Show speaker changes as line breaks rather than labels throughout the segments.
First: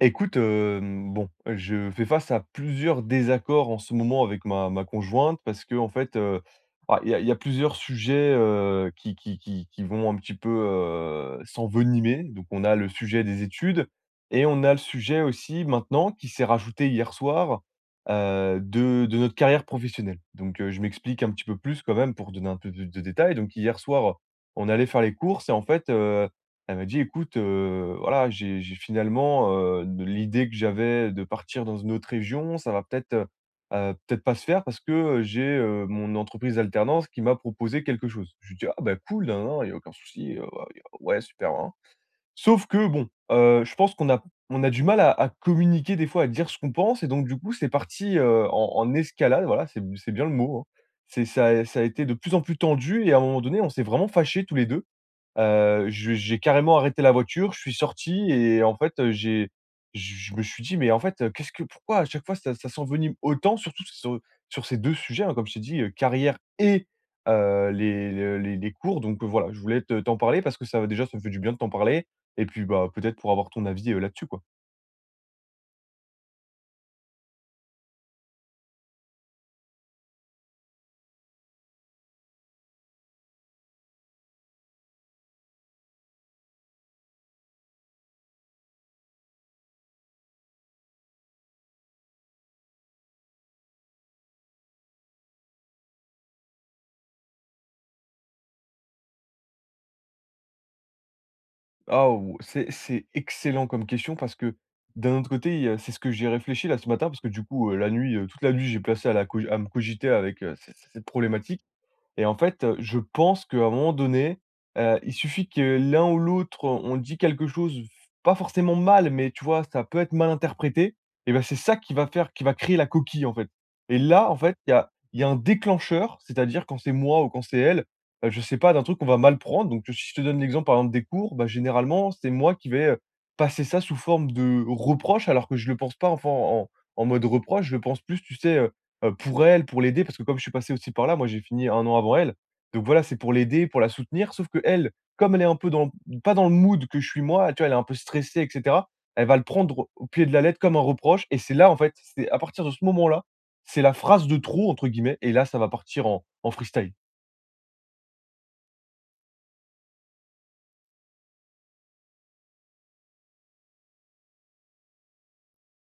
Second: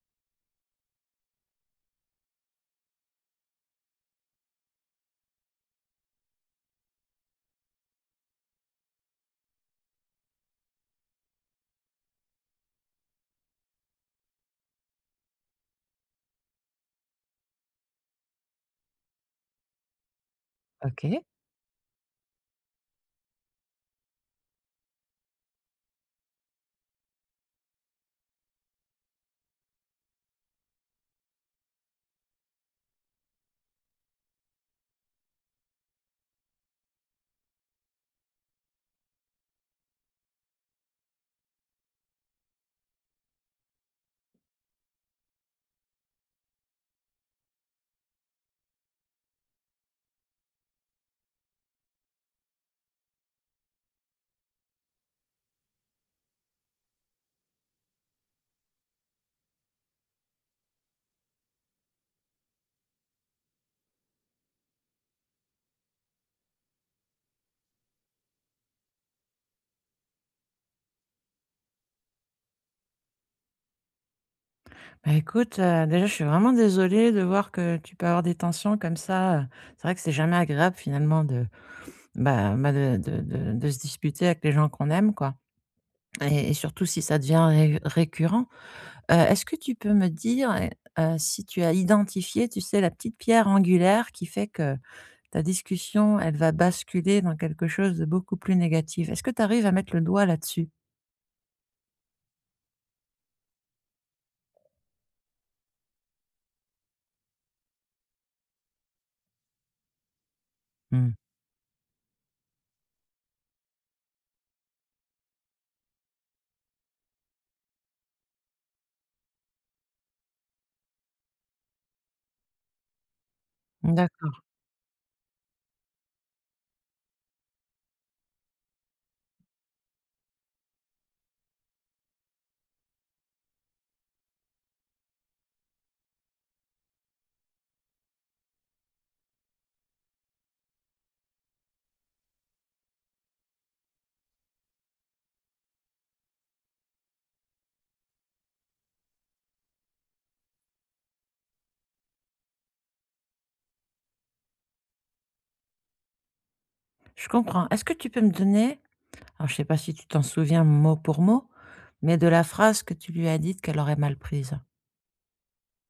Écoute, bon, je fais face à plusieurs désaccords en ce moment avec ma conjointe parce que en fait, bah, il y a plusieurs sujets, qui vont un petit peu, s'envenimer. Donc on a le sujet des études et on a le sujet aussi maintenant qui s'est rajouté hier soir, de notre carrière professionnelle. Donc je
OK.
m'explique un petit peu plus quand même pour donner un peu plus de détails. Donc hier soir, on allait faire les courses et en fait, elle m'a dit: «Écoute, voilà, j'ai finalement, de l'idée que j'avais de partir dans une autre région, ça va peut-être, peut-être pas se faire parce que, j'ai, mon entreprise d'alternance qui m'a proposé quelque chose». Je lui dis: «Ah bah cool, nin il y a aucun souci, ouais, ouais, super, nin Sauf que bon, je pense qu'on a du mal à communiquer des fois, à dire ce qu'on pense et donc du coup, c'est parti, en escalade, voilà, c'est bien le mot, hein. C'est ça a ça a été de plus en plus tendu et à un moment donné, on s'est vraiment fâchés tous les 2. Je J'ai carrément arrêté la voiture, je suis sorti et en fait, j'ai je me suis dit: «Mais en fait, qu'est-ce que pourquoi à chaque fois ça s'envenime autant?» surtout sur ces 2 sujets, hein, comme je t'ai dit, carrière et les le les cours donc voilà, je voulais te t'en parler parce que ça déjà, ça me fait du bien de t'en parler et puis, bah, peut-être pour avoir ton avis, là-dessus, quoi.
Bah, écoute, déjà, je suis vraiment désolée de voir que tu peux avoir des tensions comme ça. C'est vrai que c'est jamais agréable finalement de, de se disputer avec les gens qu'on aime, quoi, et surtout si ça devient ré récurrent. Est-ce que tu peux me dire, si tu as identifié, tu sais, la petite pierre angulaire qui fait que ta discussion, elle va basculer dans quelque chose de beaucoup plus négatif? Est-ce que tu arrives à mettre le doigt là-dessus?
Ah ou C'est excellent comme question parce que d'un autre côté, c'est ce que j'ai réfléchi là ce matin parce que du coup, la nuit, toute la nuit, j'ai placé à me cogiter avec, c c cette
Mmh.
problématique. Et en fait, je pense qu'à un moment donné, il suffit que l'un ou l'autre, on dit quelque chose, pas forcément mal, mais tu vois, ça peut être mal interprété et ben, c'est ça qui va faire qui va créer la coquille, en fait. Et là, en
D'accord,
fait, il y a un déclencheur, c'est-à-dire quand c'est moi ou quand c'est elle, je sais pas, d'un truc qu'on va mal prendre. Donc si je te donne l'exemple, par exemple, des cours, bah, généralement, c'est moi qui vais, passer ça sous forme de reproche alors que je le pense pas en en mode reproche, je le pense plus, tu sais, pour elle, pour l'aider, parce que comme je suis passé aussi par là, moi j'ai fini un an avant elle. Donc voilà, c'est pour l'aider, pour la soutenir, sauf que elle, comme elle est un peu dans pas dans le mood que je suis moi, tu vois? Elle est un peu stressée et cetera. Elle va le prendre au pied de la lettre comme un reproche et c'est là, en fait, c'est à partir de ce moment-là, c'est la phrase de trop entre guillemets et là, ça va partir en freestyle.
je comprends. Est-ce que tu peux me donner. Alors je sais pas si tu t'en souviens mot pour mot, mais de la phrase que tu lui as dite qu'elle aurait mal prise?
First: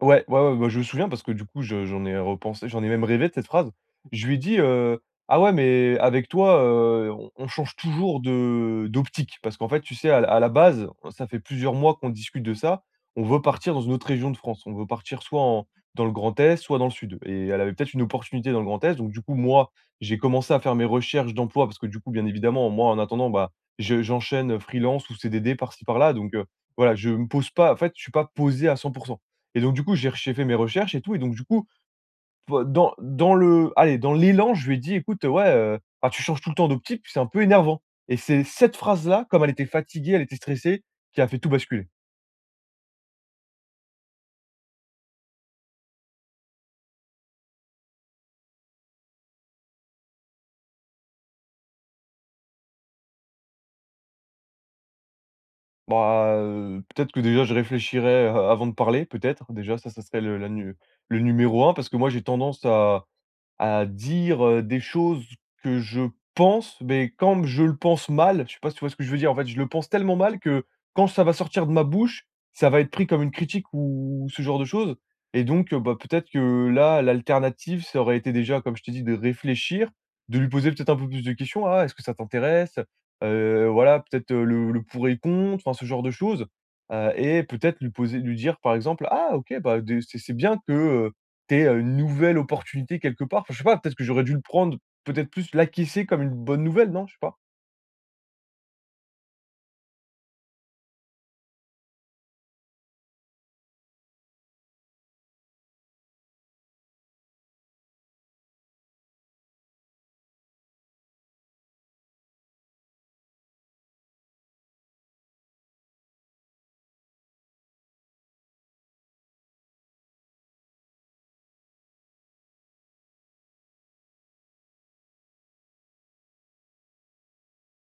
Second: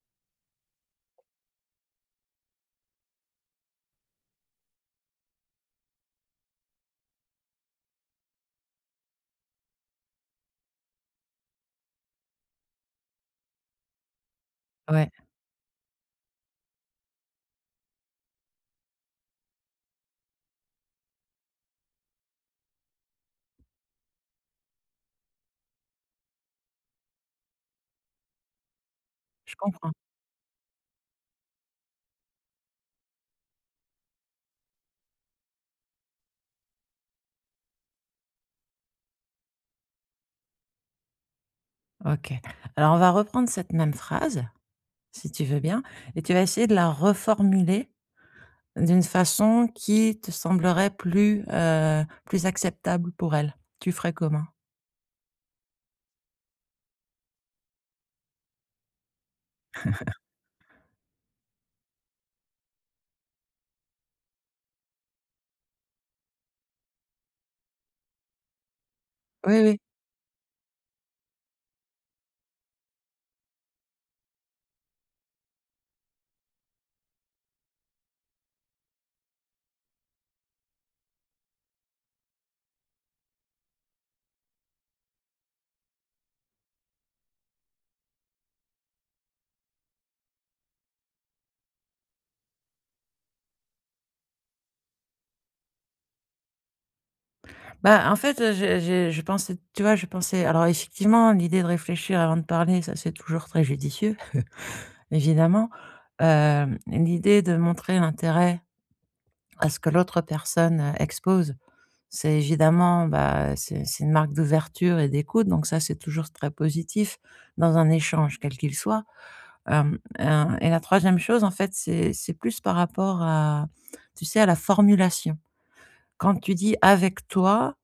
Ouais, ouais, ouais, bah, je me souviens parce que du coup, je j'en ai repensé, j'en ai même rêvé de cette phrase. Je lui ai dit: «Ah ouais, mais avec toi, on change toujours de d'optique». Parce qu'en fait, tu sais, à la base, ça fait plusieurs mois qu'on discute de ça. On veut partir dans une autre région de France. On veut
Ouais.
partir soit en dans le Grand Est, soit dans le Sud et elle avait peut-être une opportunité dans le Grand Est. Donc du coup, moi, j'ai commencé à faire mes recherches d'emploi parce que du coup, bien évidemment, moi, en attendant, bah, je j'enchaîne freelance ou CDD par-ci par-là. Donc voilà, je me pose pas en fait, je suis pas posé à 100
Je
et donc du
comprends.
coup, j'ai fait mes recherches et tout et donc du coup, p dans dans le allez, dans l'élan, je lui ai dit: «Écoute, ouais, enfin, tu changes tout le temps d'optique, puis c'est un peu énervant» et c'est cette phrase-là, comme elle était fatiguée, elle était stressée, qui a fait tout basculer.
OK. Alors on va reprendre cette même phrase, si tu veux bien, et tu vas essayer de la reformuler d'une façon qui te semblerait plus, plus acceptable pour elle. Tu ferais comment?
Bah, peut-être que déjà je réfléchirais, avant de parler, peut-être déjà, ça serait le la nu le numéro un parce que moi j'ai tendance à dire, des choses que je pense, mais quand je le pense mal, je sais pas si tu vois ce que je veux dire? En fait, je
Oui,
le
oui.
pense tellement mal que quand ça va sortir de ma bouche, ça va être pris comme une critique ou ce genre de choses et donc, bah, peut-être que là, l'alternative, ça aurait été déjà, comme je t'ai dit, de réfléchir, de lui poser peut-être un peu plus de questions. «Ah, est-ce que ça t'intéresse?» Voilà, peut-être, le pour et contre, enfin, ce genre de choses, et peut-être lui dire, par exemple: «Ah OK, bah, de c'est bien que, tu es, une nouvelle opportunité quelque part. Enfin, je sais pas, peut-être que j'aurais dû le prendre, peut-être plus l'acquiescer comme une bonne nouvelle, non? Je sais pas?
Bah, en fait, je pensais, tu vois, je pensais, alors effectivement, l'idée de réfléchir avant de parler, ça c'est toujours très judicieux, évidemment. Hem, l'idée de montrer l'intérêt à ce que l'autre personne, expose. C'est évidemment, bah, c'est une marque d'ouverture et d'écoute, donc ça, c'est toujours très positif dans un échange, quel qu'il soit. Hem, et la troisième chose, en fait, c'est plus par rapport à, tu sais, à la formulation. Quand tu dis: «Avec toi»,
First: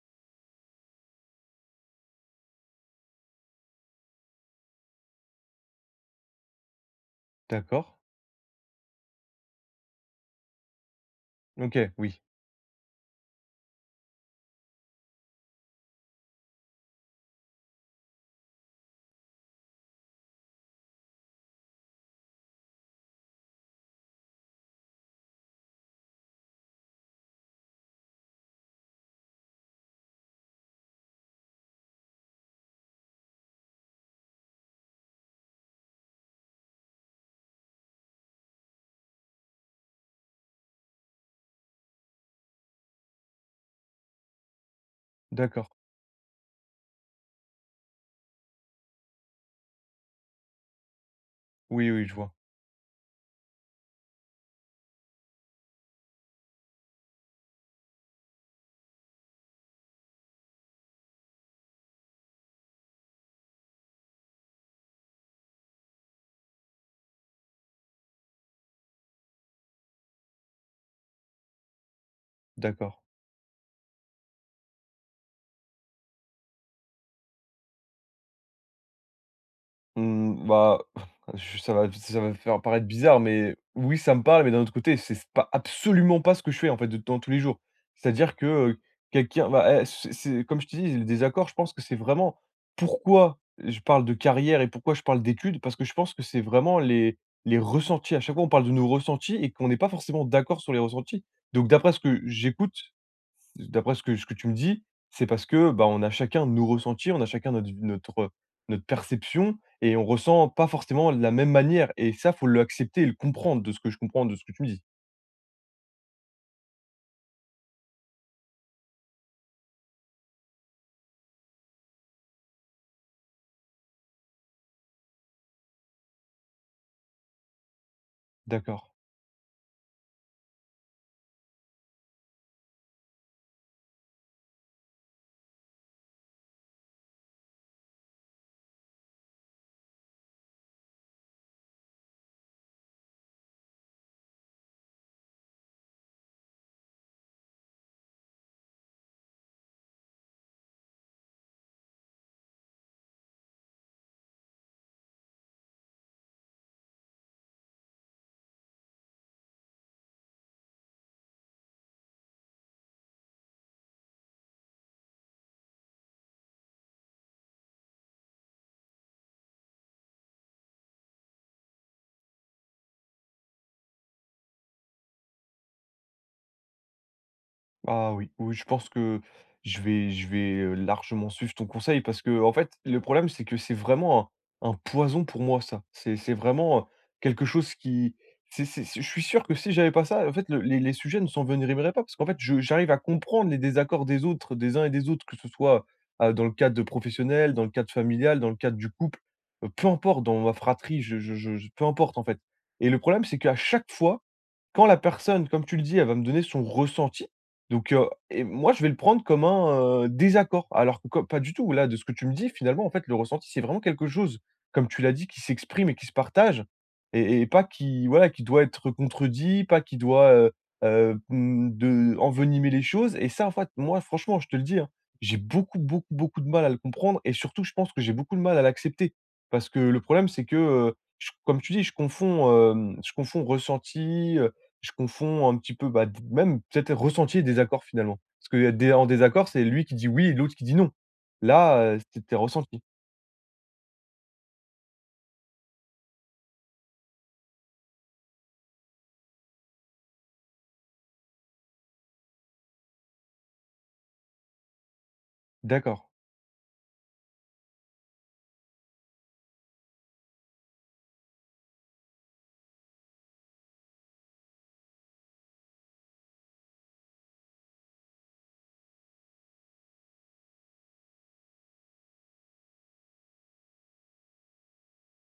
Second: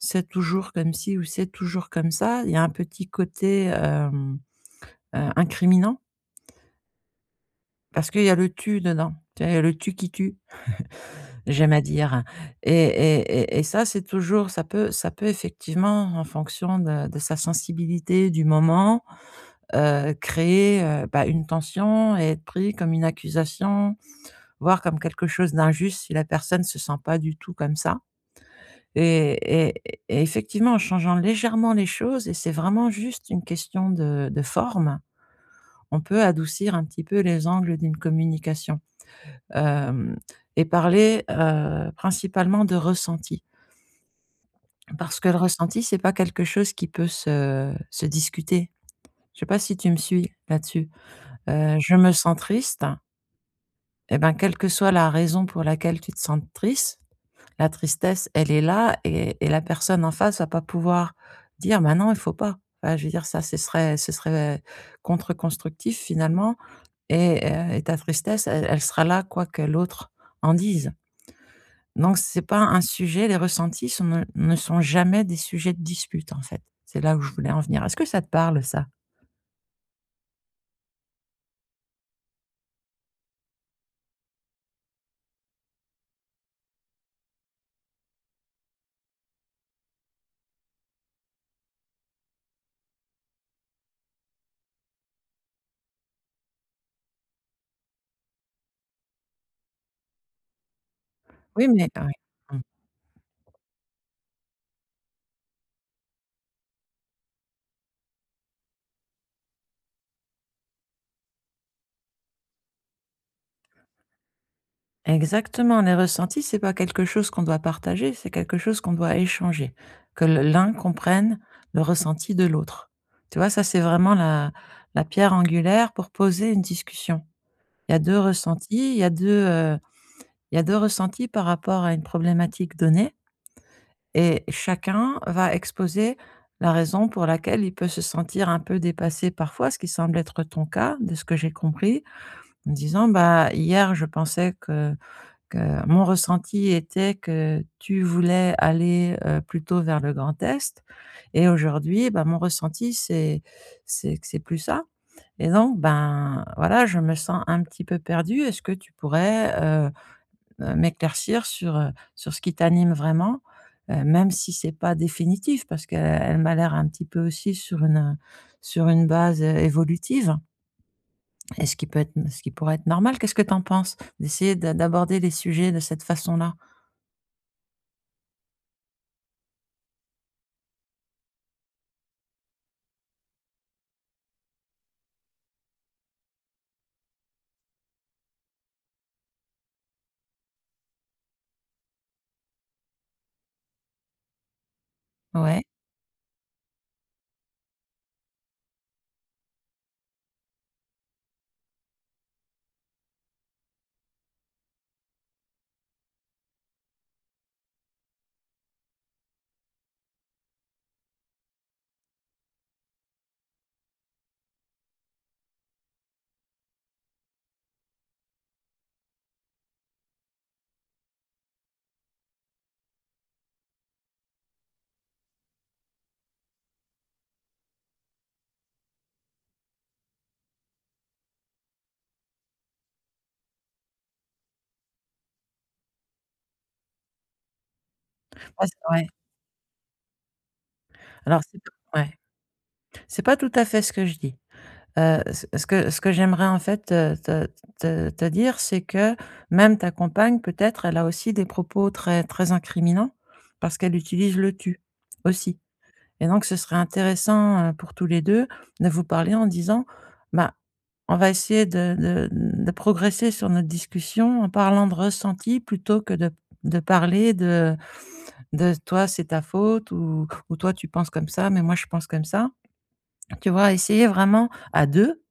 «C'est toujours comme si» ou «C'est toujours comme ça», il y a un petit côté, hem, incriminant,
D'accord.
parce qu'il y a le «tu» dedans. Tu vois? Il y a le «tu qui tue». J'aime à
OK, oui.
dire. Et et ça, c'est toujours, ça peut, ça peut effectivement, en fonction de sa sensibilité du moment, créer, bah, une tension et être pris comme une accusation, voire comme quelque chose d'injuste si la personne se sent pas du tout comme ça, et et et effectivement, en changeant légèrement les choses, et c'est vraiment juste une question de forme, on peut adoucir un petit peu les angles d'une communication, hem, et parler, principalement de ressenti. Parce que le
D'accord.
ressenti, c'est pas quelque chose qui peut se discuter. Je sais pas si tu me suis là-dessus?
Oui,
Je
oui,
me
je vois.
sens triste, et ben, quelle que soit la raison pour laquelle tu te sens triste, la tristesse, elle est là, et la personne en face va pas pouvoir dire: «Bah, non, il faut pas». Enfin, je veux dire, ça, ce serait contre-constructif finalement. Et et ta tristesse, elle, sera là quoi que l'autre en dise. Donc c'est pas un
D'accord.
sujet, les ressentis sont, ne sont jamais des sujets de dispute, en fait. C'est là où je voulais en venir. Est-ce que ça te parle, ça?
Mmh, bah, je ça va faire paraître bizarre, mais oui, ça me parle, mais d'un autre côté, c'est pas absolument pas ce que je fais, en fait, de dans tous les jours. C'est-à-dire que, c'est comme je te dis, le désaccord, je pense que c'est vraiment pourquoi je parle de carrière et pourquoi je parle d'études, parce que je pense que c'est vraiment les ressentis. À chaque fois, on parle de nos ressentis et qu'on n'est pas forcément d'accord sur les ressentis.
Oui,
Donc
mais
d'après ce
ouais.
que
Mmh.
j'écoute, D'après ce que tu me dis, c'est parce que, bah, on a chacun nos ressentis, on a chacun notre perception et on ressent pas forcément de la même manière et ça, faut l'accepter et le comprendre de ce que je comprends de ce que tu me dis.
Exactement, les ressentis, c'est pas quelque chose qu'on doit partager, c'est quelque chose qu'on doit échanger. Que le l'un comprenne le ressenti de l'autre. Tu vois? Ça, c'est vraiment la la pierre angulaire pour poser une discussion. Il y a 2
D'accord.
ressentis, il y a deux, il y a 2 ressentis par rapport à une problématique donnée. Et chacun va exposer la raison pour laquelle il peut se sentir un peu dépassé parfois, ce qui semble être ton cas, de ce que j'ai compris, en disant: «Bah, hier, je pensais que mon ressenti était que tu voulais aller, plutôt vers le Grand Est, et aujourd'hui, bah, mon ressenti, c'est que c'est plus ça, et donc, ben, voilà, je me sens un petit peu perdu. Est-ce que tu pourrais, m'éclaircir sur, sur ce qui t'anime vraiment, même si c'est pas définitif, parce qu'elle, elle m'a l'air un petit peu aussi sur une base, évolutive, et ce qui peut être, ce qui pourrait être normal. Qu'est-ce que tu en penses? D'essayer d'aborder les sujets de cette façon-là?
Ah oui, oui, je pense que je vais largement suivre ton conseil parce que, en fait, le problème, c'est que c'est vraiment un poison pour moi, ça. C'est vraiment quelque chose qui. Je suis sûr que si j'avais pas ça, en fait, les sujets ne s'envenimeraient pas parce qu'en fait, j'arrive à comprendre les désaccords des autres, des uns et des autres, que ce
Ouais.
soit dans le cadre de professionnel, dans le cadre familial, dans le cadre du couple, peu importe, dans ma fratrie, peu importe, en fait. Et le problème, c'est qu'à chaque fois, quand la personne, comme tu le dis, elle va me donner son ressenti, et moi, je vais le prendre comme un désaccord, alors que co pas du tout. Là, de ce que tu me dis, finalement, en fait, le ressenti, c'est vraiment quelque chose, comme tu l'as dit, qui s'exprime et qui se partage et pas qui, voilà, qui doit être contredit, pas qui doit, mmh, de envenimer les choses et ça, en fait, moi, franchement, je te le dis, hein, j'ai beaucoup, beaucoup, beaucoup de mal à le comprendre et surtout, je pense que j'ai beaucoup de mal à l'accepter parce que le problème, c'est que, je comme tu dis, je confonds ressenti, je confonds un petit peu, bah, d même peut-être ressenti et désaccord finalement. Parce
Ouais, c'est,
que y en
ouais.
désaccord, c'est lui qui dit oui et l'autre qui dit non.
Alors c'est,
Là,
ouais,
c'était ressenti.
c'est pas tout à fait ce que je dis. Ce que j'aimerais en fait te dire, c'est que même ta compagne peut-être, elle a aussi des propos très très incriminants parce qu'elle utilise le «tu» aussi,
D'accord.
et donc ce serait intéressant, pour tous les 2 de vous parler en disant: «Bah, on va essayer de progresser sur notre discussion en parlant de ressenti plutôt que de parler de "toi, c'est ta faute" ou "toi, tu penses comme ça, mais moi, je pense comme ça". Tu vois? Essayer vraiment à 2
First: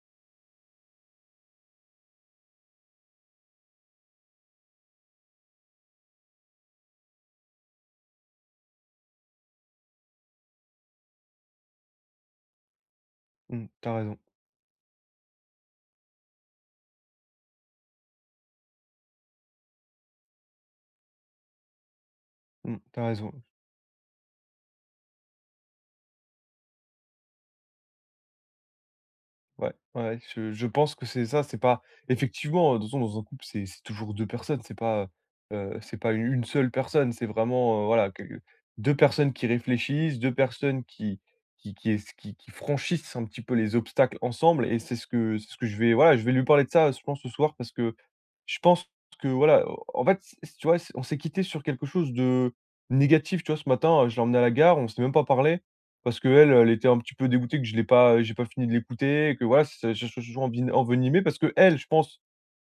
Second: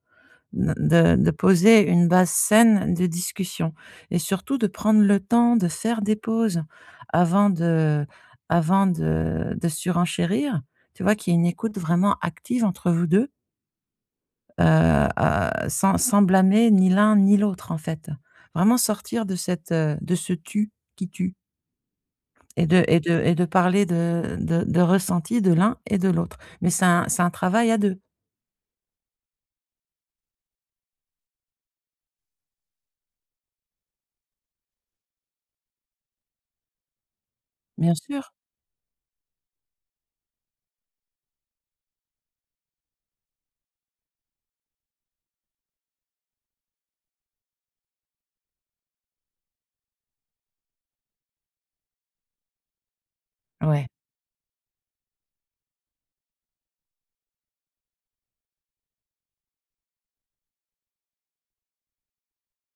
de poser une base saine de discussion, et surtout de prendre le temps de faire des pauses avant de, avant de surenchérir. Tu vois? Qu'il y a une écoute vraiment active entre vous deux,
Mmh, tu raison.
sans blâmer ni l'un ni l'autre, en fait. Vraiment sortir de cette, de ce «tu» qui tue, et
Mmh, tu raison.
de parler de ressenti de l'un et de l'autre. Mais c'est un travail à deux,
Ouais, ouais, ouais, je pense que c'est ça, c'est pas effectivement, de toute façon dans un couple, c'est toujours 2 personnes, c'est pas, heu u une seule personne, c'est vraiment,
bien
voilà
sûr.
que 2 personnes qui réfléchissent, 2 personnes qui es qui franchissent un petit peu les obstacles ensemble et c'est ce que je vais lui parler de ça, je pense ce soir parce que Je pense que voilà, en fait, c tu vois, on s'est quitté sur quelque chose de négatif, tu vois? Ce
Ouais.
matin, je l'ai emmenée à la gare, on s'est même pas parlé parce qu'elle, elle était un petit peu dégoûtée que je l'ai pas j'ai pas fini de l'écouter, que voilà, je suis toujours envenimé parce que elle, je pense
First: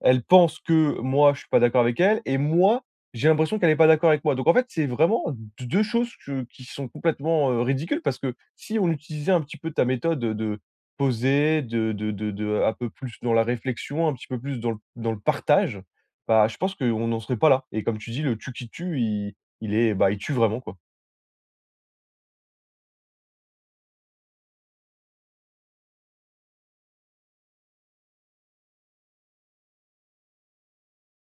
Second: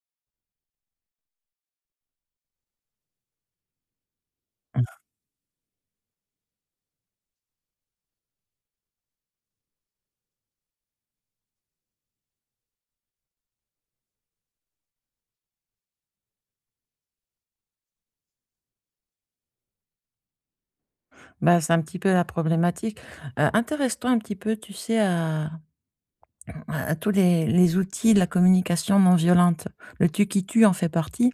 elle pense que moi, je suis pas d'accord avec elle et moi, j'ai l'impression qu'elle est pas d'accord avec moi. Donc en fait, c'est vraiment d 2 choses que qui sont complètement, ridicules parce que si on utilisait un petit peu ta méthode, de poser, de un peu plus dans la réflexion, un petit peu plus dans le partage, bah, je pense qu'on n'en serait pas là et comme tu dis, le «tu qui tue», il est, bah, il tue vraiment, quoi.
Bah, c'est un petit peu la problématique. Intéresse-toi un petit peu, tu sais, à tous les outils de la communication non violente. Le «tu qui tue» en fait partie,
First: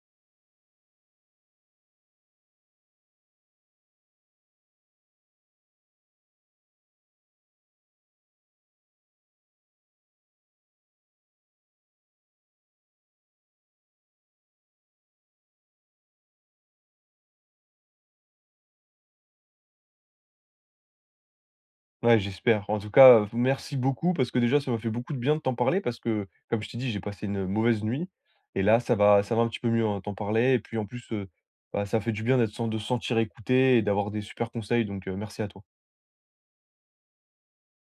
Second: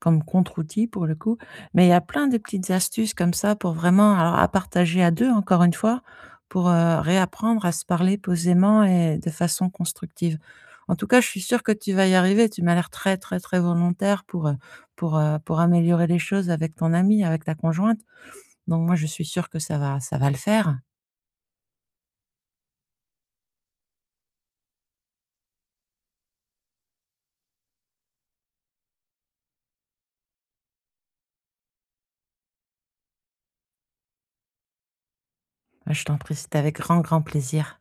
comme contre-outil pour le coup, mais il y a plein de petites astuces comme ça pour vraiment, alors, à partager à deux, encore une fois, pour, réapprendre à se parler posément et de façon constructive. En tout cas, je suis sûre que tu vas y arriver. Tu m'as l'air très, très, très volontaire pour améliorer les choses avec ton ami, avec ta conjointe, donc moi je suis sûre que ça va, ça va le faire.
Ouais, j'espère. En tout cas, merci beaucoup parce que déjà, ça m'a fait beaucoup de bien de t'en parler parce que, comme je t'ai dit, j'ai passé une mauvaise nuit et là, ça va un petit peu mieux en t'en parler et puis, en plus, bah, ça fait du bien d'être sen de se sentir écouté et d'avoir des super conseils donc merci à toi.
Ah, je t'en prie, c'était avec grand, grand plaisir.